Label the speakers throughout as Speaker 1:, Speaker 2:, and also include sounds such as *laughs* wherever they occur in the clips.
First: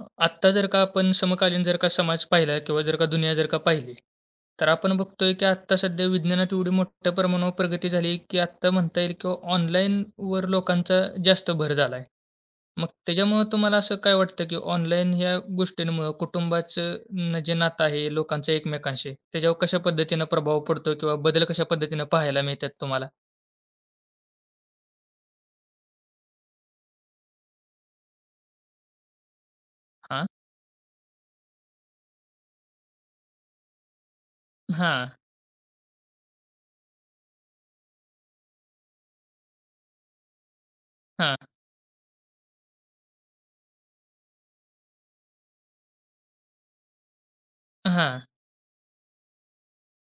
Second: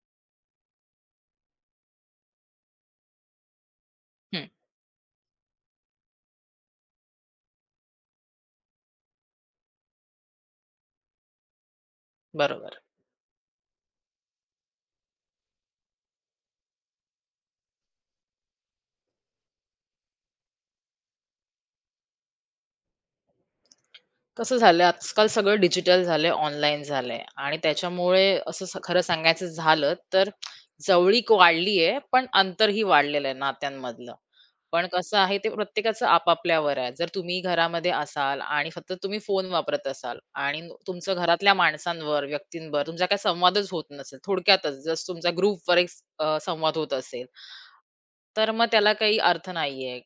Speaker 1: आत्ता जर का आपण समकालीन जर का समाज पाहिला किंवा जर का दुनिया जर का पाहिली,
Speaker 2: हं,
Speaker 1: तर आपण बघतोय की आत्ता सध्या विज्ञानात एवढी मोठ्या प्रमाणावर प्रगती झाली, की आत्ता म्हणता येईल किंवा ऑनलाईनवर लोकांचा जास्त भर झाला आहे.
Speaker 2: बरोबर.
Speaker 1: मग त्याच्यामुळं तुम्हाला असं काय वाटतं, की ऑनलाईन ह्या गोष्टींमुळं कुटुंबाचं जे नातं आहे लोकांचं एकमेकांशी, त्याच्यावर कशा पद्धतीनं प्रभाव पडतो किंवा बदल कशा पद्धतीनं पाहायला मिळतात तुम्हाला?
Speaker 2: कसं झालंय आजकाल सगळं डिजिटल झालंय, ऑनलाईन झालंय आणि त्याच्यामुळे असं खरं सांगायचं झालं
Speaker 1: हां.
Speaker 2: तर जवळीक वाढली आहे, पण अंतरही वाढलेलं आहे नात्यांमधलं. पण
Speaker 1: हां,
Speaker 2: कसं आहे ते प्रत्येकाचं आपापल्यावर आहे. जर तुम्ही घरामध्ये असाल आणि फक्त तुम्ही फोन वापरत असाल आणि तुमचं
Speaker 1: हां,
Speaker 2: घरातल्या माणसांवर, व्यक्तींवर तुमचा काही संवादच होत नसेल, थोडक्यातच जसं तुमचा ग्रुपवर एक संवाद होत असेल,
Speaker 1: हां.
Speaker 2: तर मग त्याला काही अर्थ नाहीये.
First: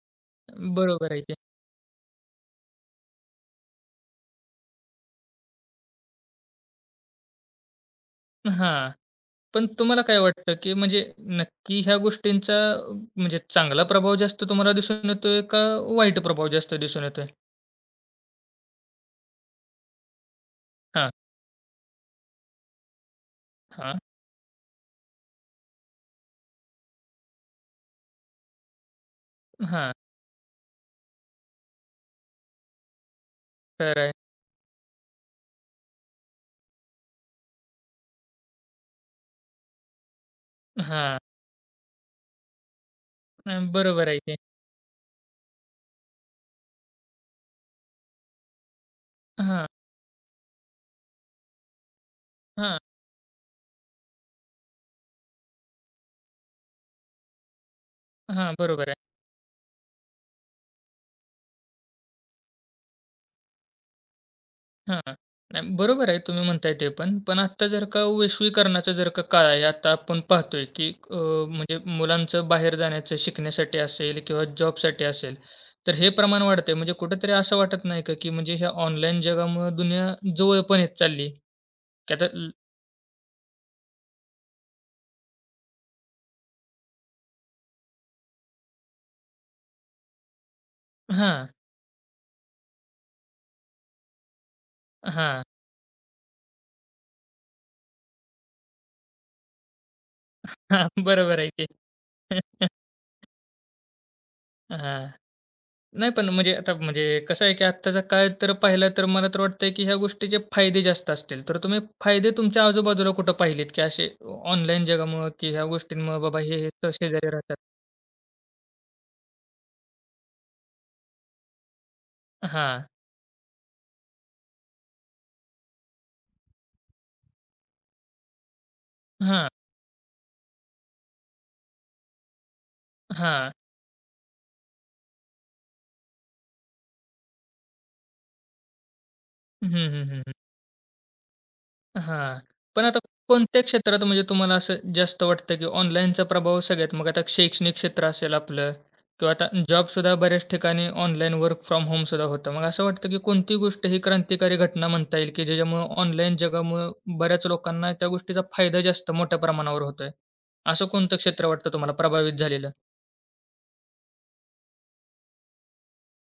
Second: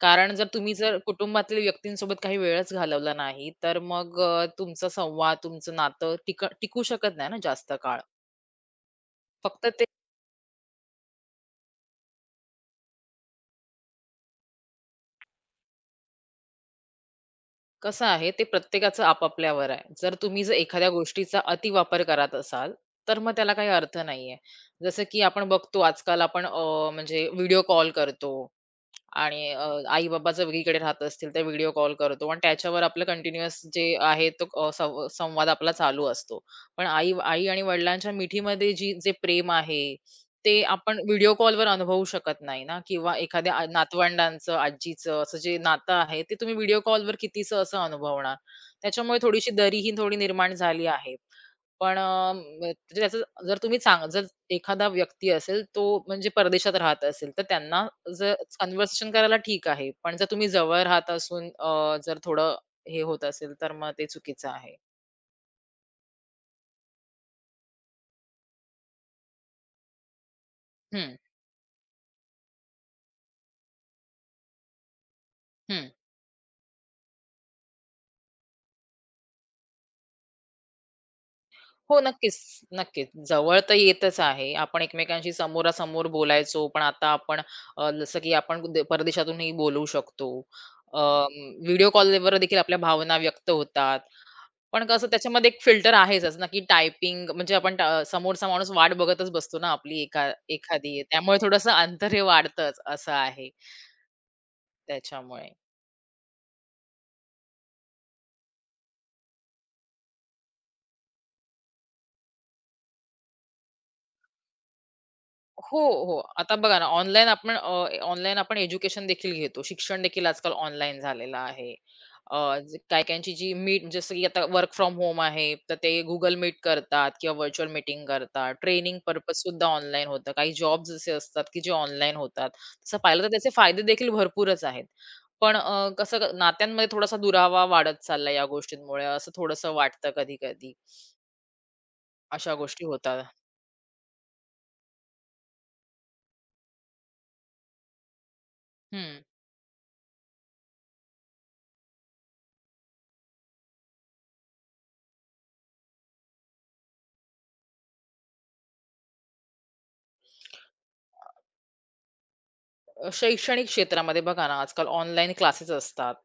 Speaker 2: कारण जर तुम्ही जर
Speaker 1: बरोबर आहे की.
Speaker 2: कुटुंबातील व्यक्तींसोबत काही वेळच घालवला नाही, तर मग तुमचा संवाद, तुमचं नातं टिकू शकत नाही ना जास्त काळ.
Speaker 1: हां.
Speaker 2: फक्त
Speaker 1: पण
Speaker 2: ते
Speaker 1: तुम्हाला काय वाटतं, की म्हणजे नक्की ह्या गोष्टींचा म्हणजे चांगला प्रभाव जास्त तुम्हाला दिसून येतोय का वाईट प्रभाव जास्त दिसून येतोय?
Speaker 2: कसं आहे, ते प्रत्येकाचं आपापल्यावर आहे. जर तुम्ही जर एखाद्या
Speaker 1: हां,
Speaker 2: गोष्टीचा अतिवापर करत असाल, तर मग त्याला काही अर्थ
Speaker 1: हां,
Speaker 2: नाहीये. जसं की आपण बघतो आजकाल आपण म्हणजे व्हिडिओ कॉल करतो आणि
Speaker 1: हां.
Speaker 2: आई-बाबा जर वेगळीकडे राहत असतील, तर व्हिडिओ कॉल करतो आणि त्याच्यावर आपलं कंटिन्यूअस जे
Speaker 1: खरं आहे.
Speaker 2: आहे तो अ, संव संवाद आपला चालू असतो. पण आई आई आणि वडिलांच्या मिठीमध्ये जे प्रेम आहे, ते आपण
Speaker 1: हां,
Speaker 2: व्हिडिओ कॉलवर अनुभवू शकत नाही ना किंवा एखाद्या
Speaker 1: बरोबर आहे ते.
Speaker 2: नातवंडांचं, आजीचं असं जे नातं आहे, ते तुम्ही व्हिडिओ कॉलवर कितीसं असं अनुभवणार. त्याच्यामुळे थोडीशी
Speaker 1: हां,
Speaker 2: दरी ही थोडी निर्माण झाली आहे. पण
Speaker 1: हां,
Speaker 2: म्हणजे त्याचं जर तुम्ही जर एखादा व्यक्ती असेल, तो म्हणजे परदेशात राहत असेल, तर त्यांना जर
Speaker 1: हां. बरोबर आहे.
Speaker 2: कन्व्हर्सेशन करायला ठीक आहे. पण जर तुम्ही जवळ राहत असून जर थोडं हे होत असेल, तर मग ते चुकीचं आहे.
Speaker 1: हां. नाही बरोबर आहे तुम्ही म्हणताय ते पण. पण आत्ता जर का वैश्वीकरणाचा जर का काळ आहे, आता आपण पाहतोय की
Speaker 2: हं,
Speaker 1: म्हणजे मुलांचं बाहेर जाण्याचं शिकण्यासाठी असेल किंवा जॉबसाठी असेल,
Speaker 2: हं.
Speaker 1: तर हे प्रमाण वाढतंय. म्हणजे कुठेतरी असं वाटत नाही का, की म्हणजे ह्या ऑनलाईन जगामुळे दुनिया जवळ पण येत चालली, की
Speaker 2: हो,
Speaker 1: आता
Speaker 2: नक्कीच, नक्कीच. जवळ तर येतच आहे. आपण एकमेकांशी समोरासमोर बोलायचो, पण आता आपण जसं की आपण परदेशातूनही बोलवू शकतो.
Speaker 1: हां,
Speaker 2: व्हिडिओ कॉलवर देखील आपल्या भावना व्यक्त होतात. पण कसं
Speaker 1: हां,
Speaker 2: त्याच्यामध्ये एक फिल्टर आहेच ना, की टायपिंग म्हणजे आपण समोरचा माणूस वाट बघतच बसतो ना आपली एका
Speaker 1: हां.
Speaker 2: एखादी. त्यामुळे
Speaker 1: बरोबर आहे की.
Speaker 2: थोडंसं अंतर हे
Speaker 1: *laughs*
Speaker 2: वाढतंच असं आहे
Speaker 1: हां.
Speaker 2: त्याच्यामुळे.
Speaker 1: नाही पण म्हणजे आता म्हणजे कसं आहे, की आत्ताचा काळ तर पाहिला तर मला तर वाटतंय, की ह्या गोष्टीचे फायदे जास्त असतील. तर तुम्ही फायदे तुमच्या आजूबाजूला कुठं पाहिलेत, की असे ऑनलाईन जगामुळं, की ह्या
Speaker 2: हो, हो.
Speaker 1: गोष्टींमुळं बाबा
Speaker 2: आता
Speaker 1: हे, हे
Speaker 2: बघा ना,
Speaker 1: तर
Speaker 2: ऑनलाईन
Speaker 1: शेजारी
Speaker 2: आपण
Speaker 1: राहतात.
Speaker 2: अ, ऑनलाईन आपण एज्युकेशन देखील घेतो. शिक्षण देखील आजकाल ऑनलाईन झालेलं आहे. अ,
Speaker 1: हां,
Speaker 2: काही-काहींची जी मीट जसं की आता वर्क फ्रॉम होम आहे, तर ते Google Meet करतात किंवा व्हर्चुअल मीटिंग करतात. ट्रेनिंग पर्पज
Speaker 1: हां,
Speaker 2: सुद्धा ऑनलाईन होतं. काही जॉब्स असे असतात, की जे ऑनलाईन होतात. तसं पाहिलं तर त्याचे
Speaker 1: हां.
Speaker 2: फायदे देखील भरपूरच आहेत. पण कसं नात्यांमध्ये थोडासा दुरावा वाढत चालला या गोष्टींमुळे, असं
Speaker 1: हं,
Speaker 2: थोडंसं वाटतं
Speaker 1: हं, हं.
Speaker 2: कधी-कधी.
Speaker 1: हां.
Speaker 2: अशा गोष्टी
Speaker 1: पण आता
Speaker 2: होतात.
Speaker 1: कोणत्या क्षेत्रात म्हणजे तुम्हाला असं जास्त वाटतं, की ऑनलाईनचा प्रभाव सगळ्यात? मग आता शैक्षणिक क्षेत्र असेल आपलं
Speaker 2: हं.
Speaker 1: किंवा आता जॉबसुद्धा बऱ्याच ठिकाणी ऑनलाईन वर्क फ्रॉम होमसुद्धा होतं. मग असं वाटतं, की कोणती गोष्ट ही क्रांतिकारी घटना म्हणता येईल, की ज्याच्यामुळं ऑनलाईन जगामुळं बऱ्याच लोकांना त्या गोष्टीचा फायदा जास्त मोठ्या प्रमाणावर होतोय? असं कोणतं क्षेत्र वाटतं तुम्हाला प्रभावित झालेलं?
Speaker 2: शैक्षणिक क्षेत्रामध्ये बघा ना, आजकाल ऑनलाईन क्लासेस असतात.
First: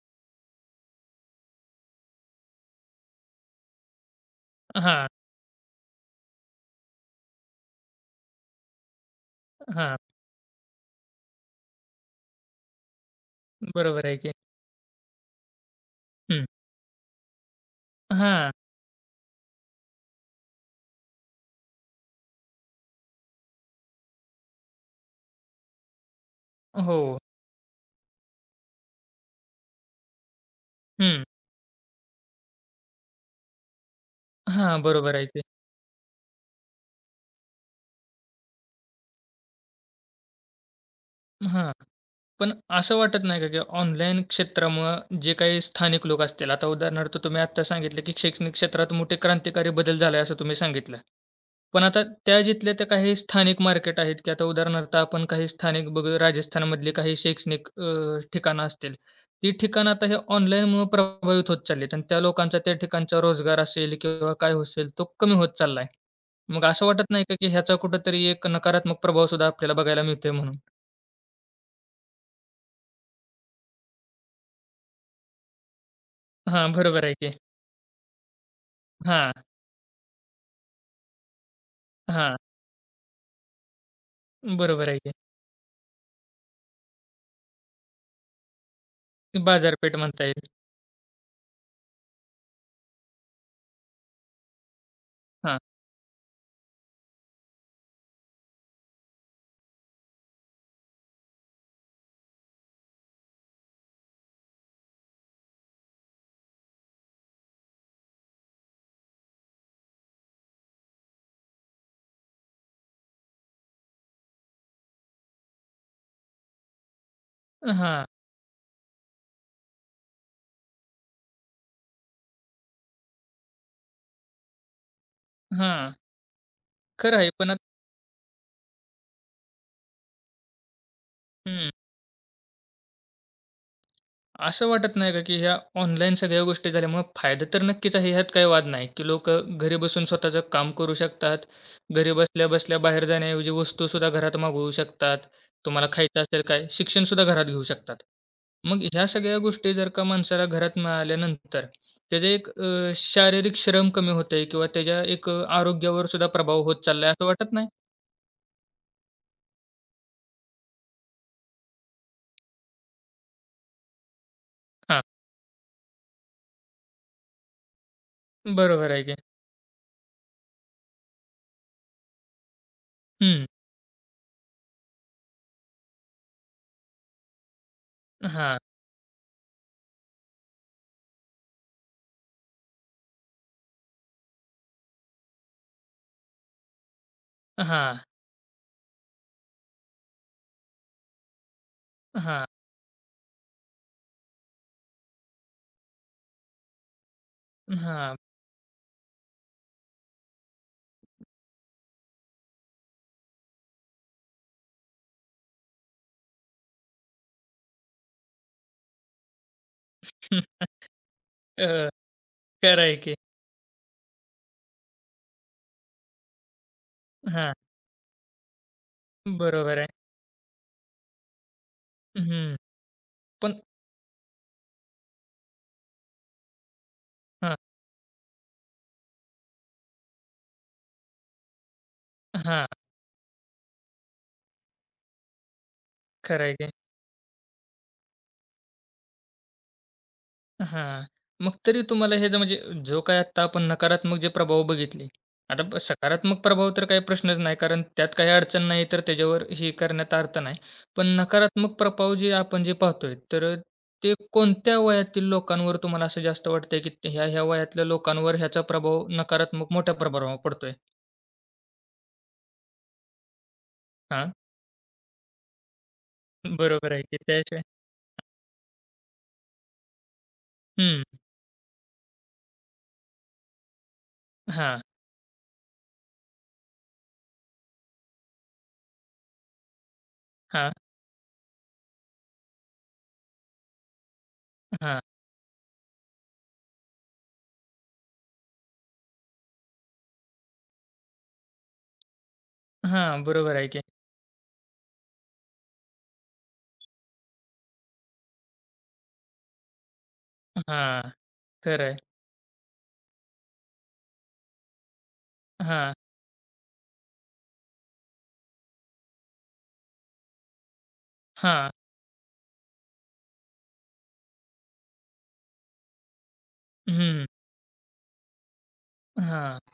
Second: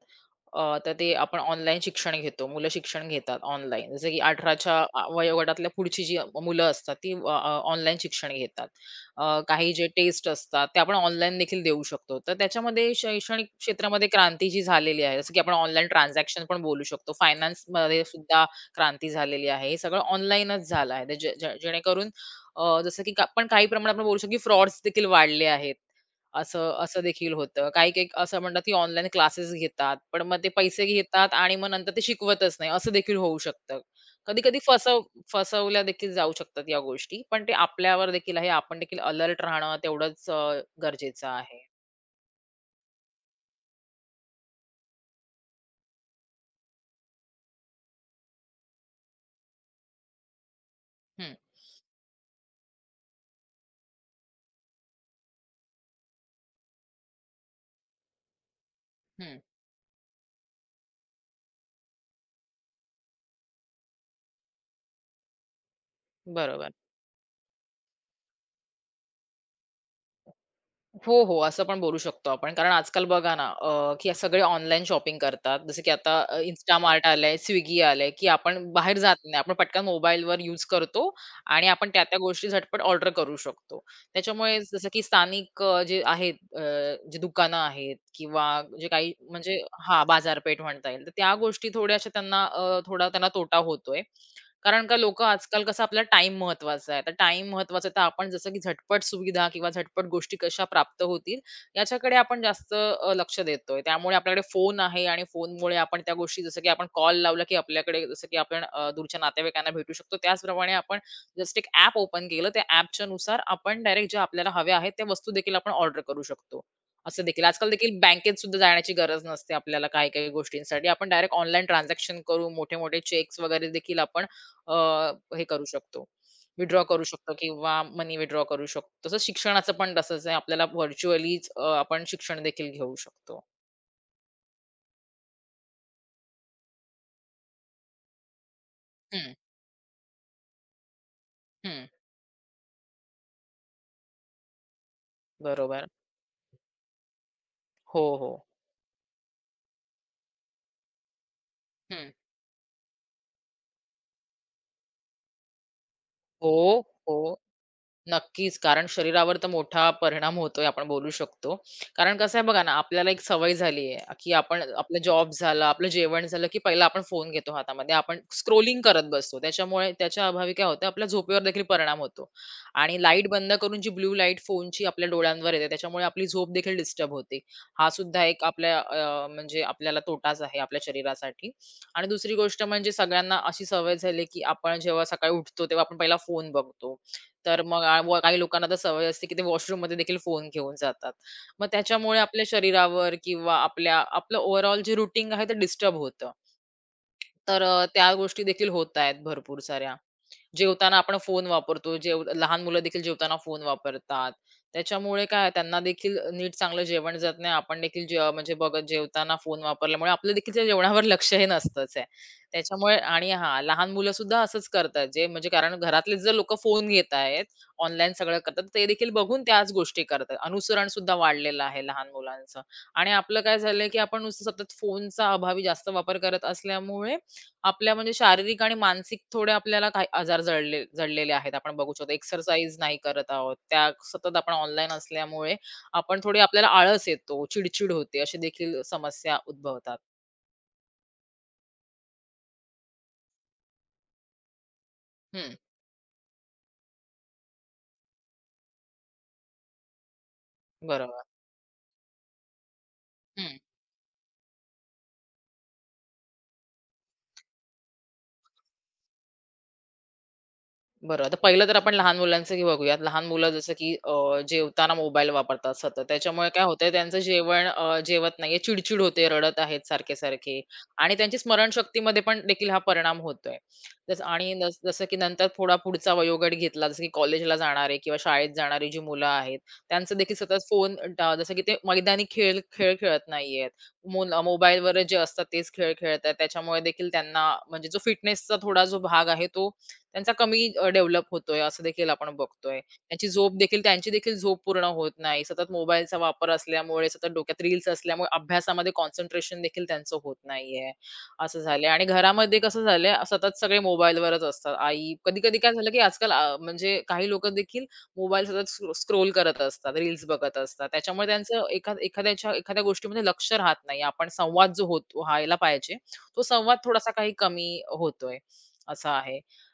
Speaker 2: तर ते आपण ऑनलाईन शिक्षण घेतो. मुलं शिक्षण घेतात ऑनलाईन. जसं की 18च्या
Speaker 1: हां,
Speaker 2: वयोगटातल्या पुढची जी मुलं असतात, ती अ, अ, ऑनलाईन शिक्षण घेतात. काही जे
Speaker 1: हां.
Speaker 2: टेस्ट असतात, ते आपण ऑनलाईन देखील देऊ शकतो. तर त्याच्यामध्ये शैक्षणिक
Speaker 1: बरोबर
Speaker 2: क्षेत्रामध्ये
Speaker 1: आहे की.
Speaker 2: क्रांती जी झालेली आहे, जसं की आपण ऑनलाईन ट्रान्झॅक्शन
Speaker 1: हं.
Speaker 2: पण बोलू शकतो. फायनान्समध्ये सुद्धा
Speaker 1: हां.
Speaker 2: क्रांती झालेली आहे. हे सगळं ऑनलाईनच झालं आहे. तर जे जे जेणेकरून जसं की आपण काही प्रमाणात आपण बोलू शकतो, की फ्रॉड्स देखील वाढले आहेत. असं असं
Speaker 1: हो.
Speaker 2: देखील होतं. काही-काही असं म्हणतात, की ऑनलाईन क्लासेस घेतात, पण मग ते पैसे
Speaker 1: हं.
Speaker 2: घेतात आणि मग नंतर ते शिकवतच नाही, असं देखील होऊ शकतं. कधी-कधी
Speaker 1: हां. बरोबर आहे की.
Speaker 2: फसवल्या देखील जाऊ शकतात या गोष्टी, पण ते आपल्यावर देखील आहे. आपण देखील अलर्ट राहणं तेवढंच गरजेचं आहे.
Speaker 1: हां. पण असं वाटत नाही का, की ऑनलाईन क्षेत्रामुळं जे काही स्थानिक लोक असतील, आता उदाहरणार्थ तुम्ही आत्ता सांगितलं, की शैक्षणिक क्षेत्रात मोठे क्रांतिकारी बदल झाला आहे असं तुम्ही सांगितलं.
Speaker 2: हं,
Speaker 1: पण आता त्या जिथल्या त्या काही स्थानिक मार्केट आहेत, की आता उदाहरणार्थ आपण काही स्थानिक राजस्थानमधली काही शैक्षणिक ठिकाणं असतील.
Speaker 2: हं.
Speaker 1: ती ठिकाणं आता हे ऑनलाईनमुळं प्रभावित होत चाललीत आणि त्या लोकांचा त्या ठिकाणचा रोजगार असेल किंवा काय असेल तो कमी होत चालला मग
Speaker 2: बरोबर.
Speaker 1: असं वाटत नाही का, की ह्याचा कुठेतरी एक नकारात्मक प्रभाव सुद्धा आपल्याला बघायला मिळतोय म्हणून?
Speaker 2: हो, हो. असं पण बोलू शकतो आपण. कारण आजकाल बघा ना, की सगळे ऑनलाईन शॉपिंग करतात. जसं की आता
Speaker 1: हां, बरोबर
Speaker 2: Instamart
Speaker 1: आहे
Speaker 2: आलंय,
Speaker 1: की.
Speaker 2: Swiggy आलंय, की आपण बाहेर जात
Speaker 1: हां.
Speaker 2: नाही. आपण पटकन मोबाईलवर यूज करतो आणि आपण त्या-त्या
Speaker 1: हां,
Speaker 2: गोष्टी झटपट ऑर्डर करू शकतो. त्याच्यामुळे जसं
Speaker 1: बरोबर आहे
Speaker 2: की
Speaker 1: की.
Speaker 2: स्थानिक जे आहेत जे दुकानं आहेत किंवा जे काही म्हणजे
Speaker 1: बाजारपेठ
Speaker 2: हां,
Speaker 1: म्हणता येईल.
Speaker 2: बाजारपेठ म्हणता येईल. तर त्या गोष्टी थोड्याशा त्यांना थोडा त्यांना तोटा होतोय. कारण का लोकं
Speaker 1: हां,
Speaker 2: आजकाल कसं आपला टाइम महत्वाचा आहे. तर टाईम महत्वाचा आहे, तर आपण जसं की झटपट सुविधा किंवा झटपट गोष्टी कशा प्राप्त होतील याच्याकडे आपण जास्त लक्ष देतोय. त्यामुळे आपल्याकडे फोन आहे आणि फोनमुळे आपण त्या गोष्टी जसं की आपण कॉल लावला की आपल्याकडे जसं की आपण दूरच्या नातेवाईकांना भेटू शकतो. त्याचप्रमाणे आपण जस्ट एक ॲप ओपन केलं, त्या ॲपच्या नुसार आपण डायरेक्ट ज्या आपल्याला हव्या आहेत त्या वस्तू देखील आपण ऑर्डर करू शकतो. असं देखील आजकाल देखील
Speaker 1: हां,
Speaker 2: बँकेत सुद्धा जाण्याची गरज नसते आपल्याला काही-काही गोष्टींसाठी. आपण डायरेक्ट ऑनलाईन ट्रान्झॅक्शन करू, मोठे-मोठे चेक्स वगैरे देखील आपण अ, हे करू
Speaker 1: हां.
Speaker 2: शकतो, विथड्रॉ करू
Speaker 1: खरं आहे.
Speaker 2: शकतो
Speaker 1: पण
Speaker 2: किंवा मनी विथड्रॉ करू शकतो. तसंच शिक्षणाचं पण तसंच आहे. आपल्याला व्हर्चुअलीच
Speaker 1: हं,
Speaker 2: आपण शिक्षण देखील घेऊ शकतो.
Speaker 1: असं वाटत नाही का, की ह्या ऑनलाईन सगळ्या गोष्टी झाल्यामुळे फायदा तर नक्कीच आहे, ह्यात काही वाद नाही, की
Speaker 2: हं,
Speaker 1: लोकं घरी बसून स्वतःचं काम करू शकतात.
Speaker 2: हं.
Speaker 1: घरी बसल्या-बसल्या बाहेर जाण्याऐवजी वस्तूसुद्धा घरात मागवू शकतात.
Speaker 2: बरोबर.
Speaker 1: तुम्हाला खायचं असेल काय, शिक्षणसुद्धा घरात घेऊ शकतात.
Speaker 2: हो, हो.
Speaker 1: मग ह्या सगळ्या गोष्टी जर का माणसाला घरात मिळाल्यानंतर
Speaker 2: हं.
Speaker 1: त्याचे एक शारीरिक श्रम कमी होतंय किंवा त्याच्या एक आरोग्यावर सुद्धा प्रभाव
Speaker 2: हो,
Speaker 1: होत चाललाय असं
Speaker 2: हो.
Speaker 1: वाटत नाही?
Speaker 2: नक्कीच. कारण शरीरावर तर मोठा परिणाम होतोय आपण बोलू शकतो. कारण कसं आहे बघा ना, आपल्याला एक सवय झाली आहे, की आपण आपला
Speaker 1: हां.
Speaker 2: जॉब झाला, आपलं जेवण झालं, की पहिला आपण फोन घेतो हातामध्ये. आपण स्क्रोलिंग
Speaker 1: बरोबर आहे
Speaker 2: करत
Speaker 1: की.
Speaker 2: बसतो. त्याच्यामुळे त्याच्या अभावी काय होतं, आपल्या झोपेवर देखील परिणाम होतो. आणि लाईट
Speaker 1: हं.
Speaker 2: बंद करून जी ब्लू लाईट फोनची आपल्या डोळ्यांवर येते, त्याच्यामुळे आपली झोप देखील डिस्टर्ब होते. हा सुद्धा एक
Speaker 1: हां,
Speaker 2: आपल्या म्हणजे आपल्याला तोटाच आहे आपल्या शरीरासाठी. आणि दुसरी गोष्ट म्हणजे सगळ्यांना अशी सवय झाली, की आपण जेव्हा सकाळी उठतो, तेव्हा आपण पहिला फोन बघतो. तर मग
Speaker 1: हां,
Speaker 2: व काही लोकांना तर सवय असते, की ते वॉशरूममध्ये देखील फोन घेऊन जातात. मग त्याच्यामुळे आपल्या
Speaker 1: हां,
Speaker 2: शरीरावर किंवा आपलं ओव्हरऑल जे रूटीन आहे ते डिस्टर्ब होतं. तर त्या
Speaker 1: हां.
Speaker 2: गोष्टी देखील होत आहेत भरपूर साऱ्या. जेवताना आपण फोन वापरतो. लहान मुलं देखील जेवताना फोन वापरतात. त्याच्यामुळे काय त्यांना देखील नीट चांगलं जेवण जात नाही. आपण देखील जे म्हणजे बघा जेवताना फोन वापरल्यामुळे आपलं देखील त्या
Speaker 1: *laughs*
Speaker 2: जेवणावर लक्ष हे
Speaker 1: अ,
Speaker 2: नसतंच आहे.
Speaker 1: खरं
Speaker 2: त्याच्यामुळे
Speaker 1: आहे की.
Speaker 2: आणि हां, लहान मुलंसुद्धा असंच करतात. जे म्हणजे कारण घरातले जर लोकं फोन घेत आहेत,
Speaker 1: हां,
Speaker 2: ऑनलाईन सगळं करतात, ते देखील बघून त्याच
Speaker 1: बरोबर आहे.
Speaker 2: गोष्टी करतात. अनुसरणसुद्धा वाढलेलं आहे लहान
Speaker 1: हं.
Speaker 2: मुलांचं आणि आपलं काय
Speaker 1: पण
Speaker 2: झालंय, की आपण नुसतं सतत फोनचा अभावी जास्त वापर करत असल्यामुळे
Speaker 1: हां,
Speaker 2: आपल्या म्हणजे शारीरिक आणि मानसिक थोडे आपल्याला काही आजार जडलेले आहेत. आपण बघू शकतो
Speaker 1: हां.
Speaker 2: एक्सरसाइज नाही करत आहोत. त्या सतत आपण ऑनलाईन असल्यामुळे आपण थोडी
Speaker 1: खरं आहे
Speaker 2: आपल्याला
Speaker 1: की.
Speaker 2: आळस येतो, चिडचिड होते, अशी देखील समस्या उद्भवतात.
Speaker 1: हां. मग तरी तुम्हाला हे जे म्हणजे जो काही आत्ता आपण नकारात्मक जे प्रभाव बघितले.
Speaker 2: हं,
Speaker 1: आता सकारात्मक प्रभाव तर काही प्रश्नच नाही कारण त्यात काही अडचण नाही तर त्याच्यावर हे करण्यात अर्थ नाही. पण
Speaker 2: बरोबर.
Speaker 1: नकारात्मक प्रभाव जे आपण जे पाहतोय तर
Speaker 2: हं.
Speaker 1: ते कोणत्या वयातील लोकांवर तुम्हाला असं जास्त वाटतंय, की ह्या-ह्या वयातल्या लोकांवर ह्याचा प्रभाव नकारात्मक मोठ्या प्रभावावर पडतोय?
Speaker 2: बरं, आता पहिलं तर आपण लहान मुलांचं की बघूयात. लहान मुलं जसं की
Speaker 1: हां,
Speaker 2: जेवताना मोबाईल वापरतात सतत. त्याच्यामुळे काय होतंय
Speaker 1: बरोबर आहे की
Speaker 2: त्यांचं
Speaker 1: त्याशिवाय
Speaker 2: जेवण जेवत नाहीये, चिड-चिड होते, रडत आहेत सारखे-सारखे
Speaker 1: हं.
Speaker 2: आणि त्यांची स्मरणशक्तीमध्ये पण देखील हा परिणाम होतोय. जसं आणि
Speaker 1: हां,
Speaker 2: जसं की नंतर थोडा पुढचा वयोगट घेतला, जसं की कॉलेजला जाणारे किंवा शाळेत जाणारी जी मुलं आहेत, त्यांचं देखील सतत
Speaker 1: हां,
Speaker 2: फोन जसं की ते मैदानी खेळ खेळ खेळत नाहीयेत. मोबाईलवर
Speaker 1: हां,
Speaker 2: जे असतात तेच खेळ खेळत आहेत. त्याच्यामुळे देखील त्यांना म्हणजे जो फिटनेसचा थोडा जो भाग आहे तो त्यांचा कमी डेव्हलप होतोय असं देखील आपण बघतोय.
Speaker 1: हां.
Speaker 2: त्यांची झोप
Speaker 1: बरोबर आहे की.
Speaker 2: देखील त्यांची देखील झोप पूर्ण होत नाही. सतत मोबाईलचा वापर असल्यामुळे, सतत डोक्यात रील्स असल्यामुळे अभ्यासामध्ये कॉन्सन्ट्रेशन देखील त्यांचं होत नाहीये,
Speaker 1: हां,
Speaker 2: असं झालंय.
Speaker 1: खरं आहे.
Speaker 2: आणि घरामध्ये कसं झालंय सतत सगळे मोबाईलवरच असतात. आई कधी-कधी काय झालं,
Speaker 1: हां,
Speaker 2: की आजकाल म्हणजे काही लोकं देखील मोबाईल सतत स्क्रोल करत असतात, रील्स बघत असतात. त्याच्यामुळे त्यांचं
Speaker 1: हां.
Speaker 2: एखाद्याच्या एखाद्या गोष्टीमध्ये लक्ष राहत नाही. आपण संवाद जो व्हायला पाहिजे, तो संवाद थोडासा
Speaker 1: हं.
Speaker 2: काही कमी होतोय, असा आहे.
Speaker 1: हां.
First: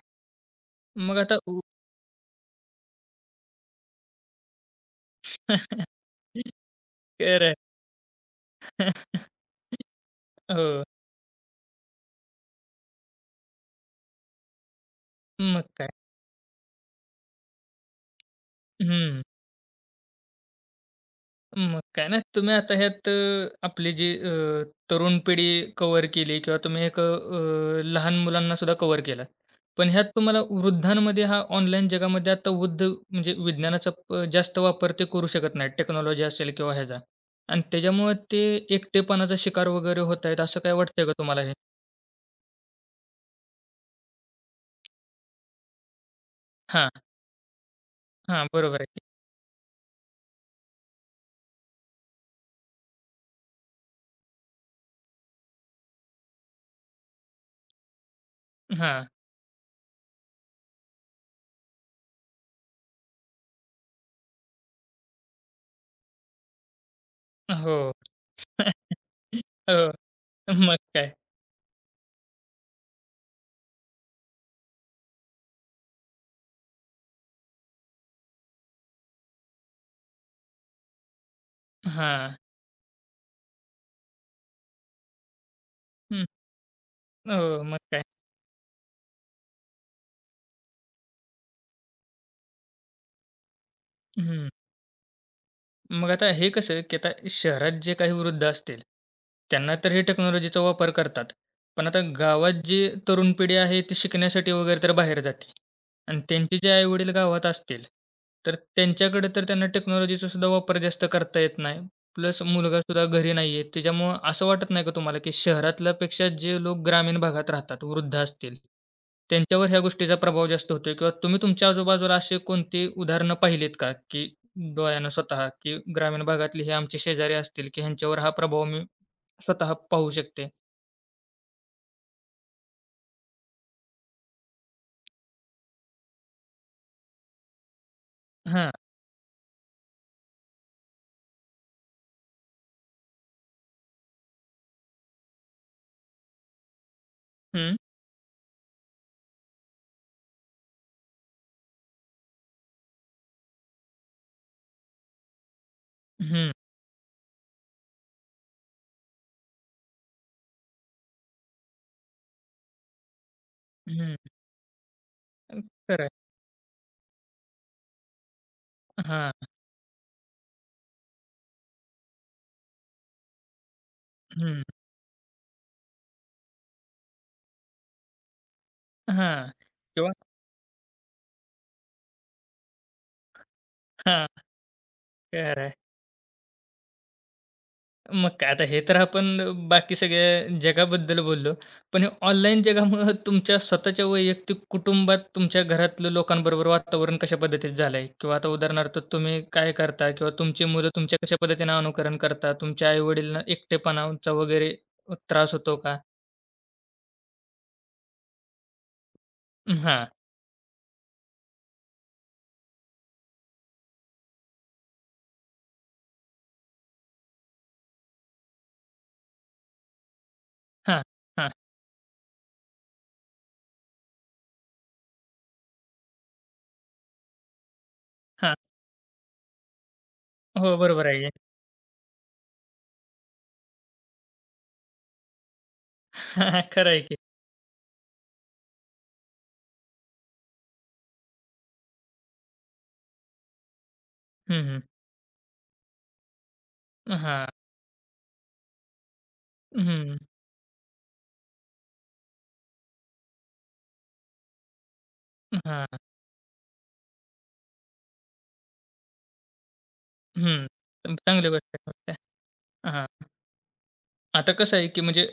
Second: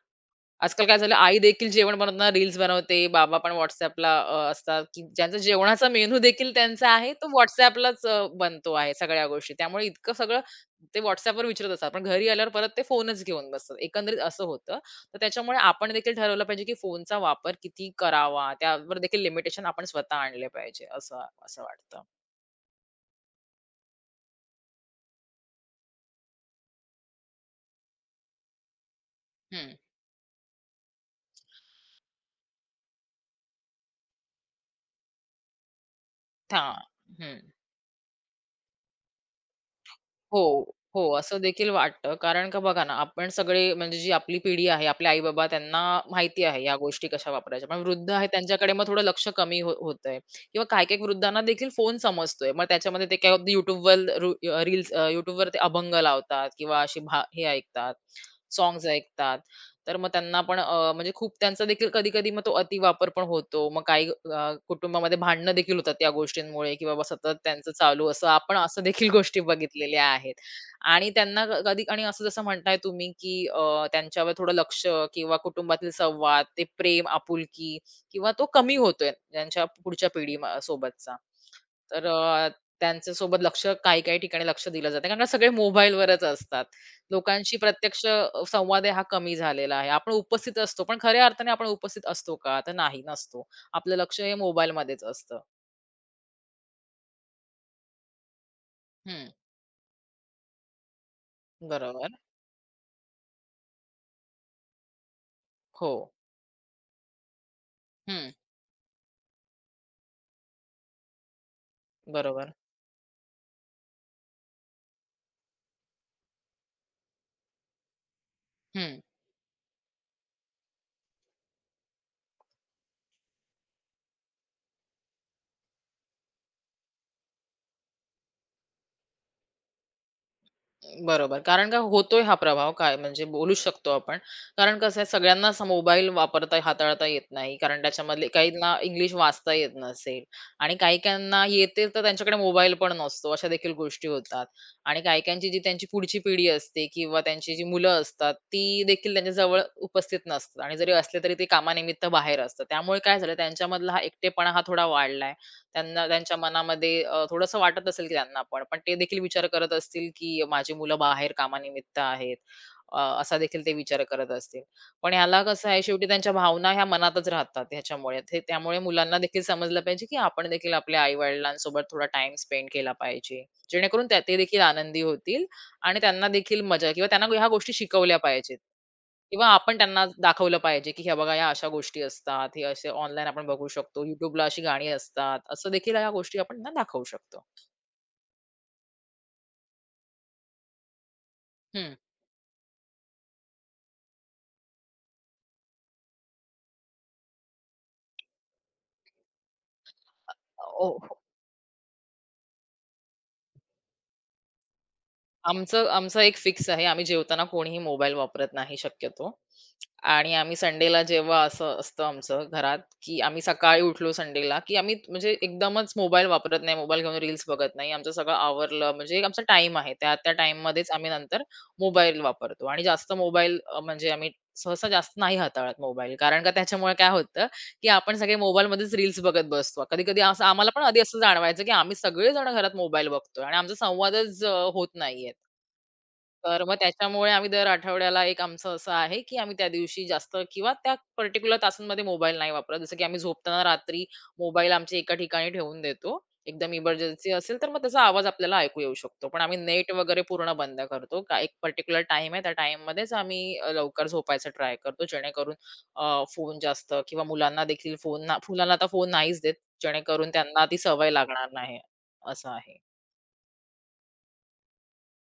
Speaker 2: आजकाल काय झालं,
Speaker 1: मग
Speaker 2: आई
Speaker 1: आता
Speaker 2: देखील जेवण बनवताना रील्स बनवते, बाबा पण WhatsAppला असतात, की ज्यांचा जेवणाचा
Speaker 1: *laughs*
Speaker 2: मेनू देखील त्यांचा आहे, तो
Speaker 1: खरं
Speaker 2: WhatsAppलाच बनतो आहे सगळ्या
Speaker 1: *laughs*
Speaker 2: गोष्टी. त्यामुळे इतकं सगळं
Speaker 1: हो,
Speaker 2: ते WhatsAppवर विचारत असतात. पण घरी आल्यावर परत ते फोनच घेऊन बसतात. एकंदरीत असं होतं. तर त्याच्यामुळे
Speaker 1: मग काय.
Speaker 2: आपण देखील ठरवलं पाहिजे, की फोनचा वापर किती करावा, त्यावर देखील
Speaker 1: हं.
Speaker 2: लिमिटेशन आपण स्वतः आणले पाहिजे, असं असं
Speaker 1: मग
Speaker 2: वाटतं.
Speaker 1: काय ना तुम्ही आता ह्यात आपली जी तरुण पिढी कव्हर केली किंवा तुम्ही एक लहान मुलांना सुद्धा कव्हर केलं.
Speaker 2: हं.
Speaker 1: पण ह्यात तुम्हाला वृद्धांमध्ये हा ऑनलाईन जगामध्ये आता वृद्ध म्हणजे विज्ञानाचा जास्त वापर ते करू शकत नाहीत. टेक्नॉलॉजी असेल किंवा
Speaker 2: हां.
Speaker 1: ह्याचा
Speaker 2: हं.
Speaker 1: आणि त्याच्यामुळे ते एकटेपणाचा शिकार वगैरे होत आहेत
Speaker 2: हो,
Speaker 1: असं काय
Speaker 2: हो.
Speaker 1: वाटतंय का
Speaker 2: असं
Speaker 1: तुम्हाला हे?
Speaker 2: देखील वाटतं. कारण का बघा ना, आपण सगळे म्हणजे जी आपली पिढी आहे, आपले आई-बाबा त्यांना माहिती आहे या
Speaker 1: हां,
Speaker 2: गोष्टी कशा वापरायच्या. पण वृद्ध आहे
Speaker 1: हां.
Speaker 2: त्यांच्याकडे
Speaker 1: बरोबर
Speaker 2: मग
Speaker 1: आहे की.
Speaker 2: थोडं लक्ष कमी होतंय किंवा काही-काही वृद्धांना देखील फोन समजतोय. मग त्याच्यामध्ये ते काय YouTubeवर रील्स ते अभंग लावतात किंवा अशी हे ऐकतात, सॉन्ग्स
Speaker 1: हां.
Speaker 2: ऐकतात. तर मग त्यांना पण म्हणजे खूप त्यांचा देखील कधी-कधी मग तो अतिवापर पण होतो. मग काही कुटुंबामध्ये भांडणं देखील होतात त्या गोष्टींमुळे, की बाबा सतत त्यांचं
Speaker 1: हो.
Speaker 2: चालू असं आपण असं देखील *laughs* गोष्टी
Speaker 1: *laughs* हो.
Speaker 2: बघितलेल्या आहेत.
Speaker 1: मग
Speaker 2: आणि
Speaker 1: काय.
Speaker 2: त्यांना कधी आणि असं जसं म्हणताय तुम्ही, की त्यांच्यावर थोडं लक्ष किंवा कुटुंबातील संवाद, ते प्रेम, आपुलकी किंवा तो कमी होतोय त्यांच्या पुढच्या पिढी सोबतचा. तर
Speaker 1: हां.
Speaker 2: त्यांच्यासोबत लक्ष काही-काही ठिकाणी लक्ष दिलं जातं. कारण का सगळे मोबाईलवरच
Speaker 1: हं.
Speaker 2: असतात. लोकांशी
Speaker 1: हो, मग काय.
Speaker 2: प्रत्यक्ष संवाद आहे हा कमी झालेला आहे. आपण उपस्थित असतो, पण खऱ्या अर्थाने आपण उपस्थित असतो का? तर नाही, नसतो. आपलं लक्ष हे
Speaker 1: हं.
Speaker 2: मोबाईलमध्येच असतं.
Speaker 1: मग आता हे कसं आहे, की आता शहरात जे काही वृद्ध असतील,
Speaker 2: हं,
Speaker 1: त्यांना तर हे टेक्नॉलॉजीचा वापर करतात. पण आता
Speaker 2: बरोबर.
Speaker 1: गावात जी तरुण पिढी आहे, ती शिकण्यासाठी वगैरे तर बाहेर जाते
Speaker 2: हो.
Speaker 1: आणि त्यांचे जे आई-वडील गावात असतील,
Speaker 2: हं,
Speaker 1: तर त्यांच्याकडे तर त्यांना टेक्नॉलॉजीचा सुद्धा वापर जास्त करता येत नाही. प्लस
Speaker 2: बरोबर.
Speaker 1: मुलगासुद्धा घरी नाही आहे. त्याच्यामुळं असं वाटत नाही का तुम्हाला, की शहरातल्यापेक्षा जे लोक ग्रामीण भागात राहतात, वृद्ध असतील,
Speaker 2: हं.
Speaker 1: त्यांच्यावर ह्या गोष्टीचा प्रभाव जास्त होतोय किंवा तुम्ही तुमच्या आजूबाजूला असे कोणती उदाहरणं पाहिलीत का, की डोळ्यानं स्वतः, की ग्रामीण भागातले हे आमचे शेजारी असतील, की ह्यांच्यावर हा प्रभाव मी स्वतः पाहू शकते.
Speaker 2: बरोबर. कारण काय होतोय हा प्रभाव काय म्हणजे बोलू शकतो आपण. कारण कसं आहे सगळ्यांनाच मोबाईल वापरता हाताळता येत नाही. कारण त्याच्यामधले
Speaker 1: हां.
Speaker 2: काहींना इंग्लिश वाचता येत नसेल आणि काही-काहींना येते तर त्यांच्याकडे मोबाईल पण नसतो. अशा देखील गोष्टी होतात आणि काही-काहींची जी त्यांची पुढची पिढी असते किंवा त्यांची जी
Speaker 1: हं,
Speaker 2: मुलं असतात, ती देखील त्यांच्याजवळ उपस्थित नसतात आणि जरी असले तरी ते कामानिमित्त बाहेर असतात. त्यामुळे काय झालं त्यांच्यामधला हा एकटेपणा हा थोडा वाढलाय. त्यांना त्यांच्या
Speaker 1: हं,
Speaker 2: मनामध्ये थोडंसं वाटत असेल की त्यांना पण ते देखील विचार करत असतील की माझी मुलं बाहेर कामानिमित्त आहेत. असा देखील ते विचार
Speaker 1: हं.
Speaker 2: करत असतील. पण ह्याला कसं आहे
Speaker 1: खरं
Speaker 2: शेवटी
Speaker 1: आहे.
Speaker 2: त्यांच्या भावना ह्या मनातच राहतात ह्याच्यामुळे. ते त्यामुळे मुलांना
Speaker 1: हां.
Speaker 2: देखील समजलं पाहिजे की आपण देखील आपल्या आई-वडिलांसोबत थोडा टाईम स्पेंड केला पाहिजे. जेणेकरून ते देखील
Speaker 1: हं.
Speaker 2: आनंदी होतील आणि त्यांना देखील मजा किंवा त्यांना ह्या गोष्टी शिकवल्या पाहिजेत. किंवा
Speaker 1: हां.
Speaker 2: आपण त्यांना
Speaker 1: किंवा
Speaker 2: दाखवलं पाहिजे, की हे बघा या अशा गोष्टी असतात. हे असे ऑनलाईन आपण बघू शकतो.
Speaker 1: हां.
Speaker 2: YouTubeला अशी गाणी असतात.
Speaker 1: खरं
Speaker 2: असं
Speaker 1: आहे.
Speaker 2: देखील ह्या गोष्टी आपण त्यांना दाखवू शकतो.
Speaker 1: मग काय आता हे तर आपण बाकी सगळ्या जगाबद्दल बोललो.
Speaker 2: हं.
Speaker 1: पण हे ऑनलाईन जगामुळं तुमच्या स्वतःच्या वैयक्तिक कुटुंबात तुमच्या घरातल्या लोकांबरोबर वातावरण कशा पद्धतीचं झालंय? किंवा आता उदाहरणार्थ तुम्ही काय करता किंवा तुमची
Speaker 2: ओ
Speaker 1: मुलं तुमच्या कशा पद्धतीने अनुकरण करतात? तुमच्या आई-वडिलांना एकटेपणाचा वगैरे त्रास होतो
Speaker 2: आमचं
Speaker 1: का?
Speaker 2: आमचं एक फिक्स आहे. आम्ही जेवताना कोणीही मोबाईल वापरत नाही शक्यतो.
Speaker 1: हां,
Speaker 2: आणि आम्ही संडेला जेव्हा असं असतं आमचं घरात, की आम्ही सकाळी उठलो संडेला, की आम्ही म्हणजे एकदमच मोबाईल वापरत नाही, मोबाईल घेऊन रील्स बघत नाही. आमचं सगळं आवरलं म्हणजे एक आमचा टाईम आहे. त्या त्या टाईममध्येच
Speaker 1: हां,
Speaker 2: आम्ही नंतर
Speaker 1: हां,
Speaker 2: मोबाईल वापरतो आणि जास्त मोबाईल म्हणजे आम्ही सहसा जास्त नाही हाताळत मोबाईल. कारण का त्याच्यामुळे काय होतं, की आपण सगळे
Speaker 1: हां.
Speaker 2: मोबाईलमध्येच रील्स बघत बसतो. कधी-कधी असं आम्हाला
Speaker 1: हो,
Speaker 2: पण आधी
Speaker 1: बरोबर
Speaker 2: असं
Speaker 1: आहे की.
Speaker 2: जाणवायचं, की आम्ही सगळेजण घरात मोबाईल बघतोय आणि आमचा संवादच होत नाहीये. तर
Speaker 1: *laughs*
Speaker 2: मग
Speaker 1: खरं आहे की.
Speaker 2: त्याच्यामुळे आम्ही दर आठवड्याला एक आमचं असं आहे, की आम्ही त्या दिवशी जास्त किंवा त्या पर्टिक्युलर तासांमध्ये मोबाईल नाही वापरत. जसं की आम्ही झोपताना रात्री
Speaker 1: हं,
Speaker 2: मोबाईल
Speaker 1: हं.
Speaker 2: आमच्या एका ठिकाणी ठेवून देतो. एकदम इमर्जन्सी
Speaker 1: हां.
Speaker 2: असेल, तर मग त्याचा आवाज आपल्याला ऐकू येऊ शकतो. पण आम्ही नेट
Speaker 1: हं,
Speaker 2: वगैरे पूर्ण बंद करतो. का एक पर्टिक्युलर टाईम आहे, त्या टाईममध्येच आम्ही लवकर झोपायचा ट्राय करतो, जेणेकरून
Speaker 1: हां.
Speaker 2: फोन जास्त किंवा मुलांना देखील फोन ना मुलांना आता फोन नाहीच देत, जेणेकरून त्यांना
Speaker 1: हं.
Speaker 2: ती सवय लागणार
Speaker 1: चांगली
Speaker 2: नाही,
Speaker 1: गोष्ट आहे.
Speaker 2: असं आहे.
Speaker 1: हां. आता कसं आहे की म्हणजे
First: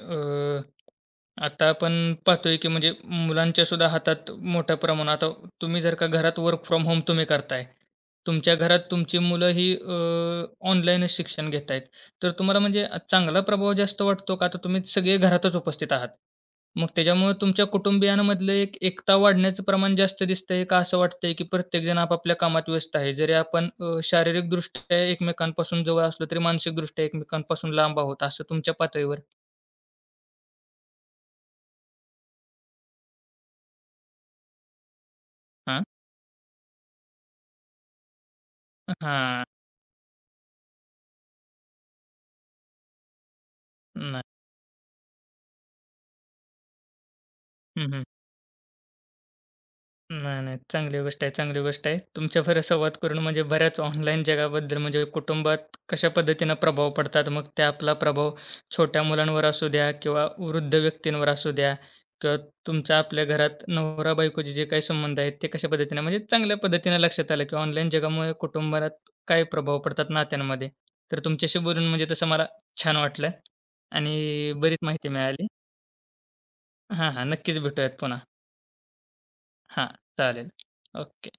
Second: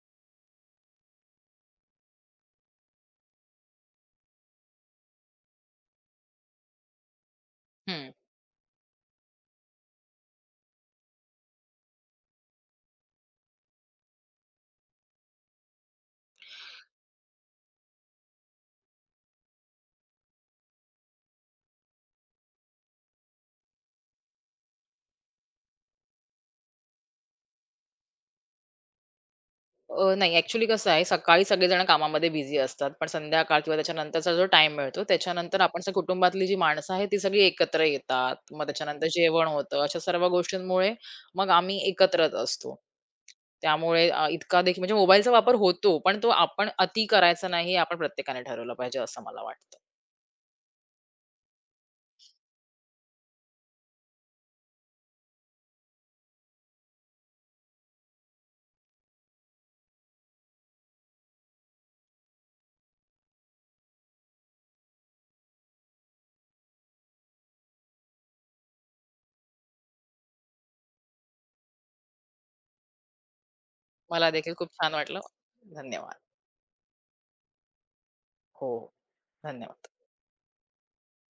Speaker 1: आता आपण पाहतोय, की म्हणजे मुलांच्या सुद्धा हातात मोठ्या प्रमाणात आता तुम्ही जर का घरात वर्क फ्रॉम होम तुम्ही करताय.
Speaker 2: हं.
Speaker 1: तुमच्या घरात तुमची मुलं ही ऑनलाईनच शिक्षण घेत आहेत. तर तुम्हाला म्हणजे चांगला प्रभाव जास्त वाटतो का? आता तुम्ही सगळे घरातच उपस्थित आहात. मग त्याच्यामुळे तुमच्या कुटुंबियांमधलं एक एकता वाढण्याचं प्रमाण जास्त दिसतंय का असं वाटतंय, की प्रत्येकजण आपापल्या कामात व्यस्त आहे? जरी आपण शारीरिकदृष्ट्या एकमेकांपासून जवळ असलो, तरी मानसिकदृष्ट्या एकमेकांपासून लांब आहोत असं तुमच्या पातळीवर?
Speaker 2: नाही ॲक्चुअली कसं आहे, सकाळी सगळेजण कामामध्ये बिझी असतात, पण संध्याकाळ किंवा त्याच्यानंतरचा जो टाईम मिळतो, त्याच्यानंतर आपण
Speaker 1: हां.
Speaker 2: कुटुंबातली जी माणसं आहेत, ती सगळी एकत्र येतात. मग त्याच्यानंतर
Speaker 1: हां.
Speaker 2: जेवण होतं. अशा सर्व गोष्टींमुळे मग आम्ही एकत्रच असतो. त्यामुळे इतका देखील म्हणजे मोबाईलचा वापर होतो, पण तो आपण अति करायचा नाही, हे
Speaker 1: हं,
Speaker 2: आपण
Speaker 1: हं.
Speaker 2: प्रत्येकाने ठरवलं पाहिजे, असं मला वाटतं.
Speaker 1: नाही, नाही. चांगली गोष्ट आहे, चांगली गोष्ट आहे. तुमच्याबरोबर संवाद करून म्हणजे बऱ्याच ऑनलाईन जगाबद्दल म्हणजे कुटुंबात कशा पद्धतीनं प्रभाव पडतात, मग ते आपला प्रभाव छोट्या मुलांवर असू द्या किंवा वृद्ध व्यक्तींवर असू द्या किंवा तुमच्या आपल्या घरात नवरा-बायकोचे जे काही संबंध आहेत, ते कशा पद्धतीने म्हणजे चांगल्या पद्धतीने लक्षात आलं की ऑनलाईन जगामुळे कुटुंबात काय प्रभाव पडतात नात्यांमध्ये. तर तुमच्याशी बोलून म्हणजे तसं मला छान वाटलं
Speaker 2: मला देखील
Speaker 1: आणि
Speaker 2: खूप
Speaker 1: बरीच
Speaker 2: छान
Speaker 1: माहिती
Speaker 2: वाटलं.
Speaker 1: मिळाली.
Speaker 2: धन्यवाद.
Speaker 1: हां, हां. नक्कीच भेटूयात पुन्हा.
Speaker 2: हो,
Speaker 1: हां,
Speaker 2: धन्यवाद.
Speaker 1: चालेल. ओके.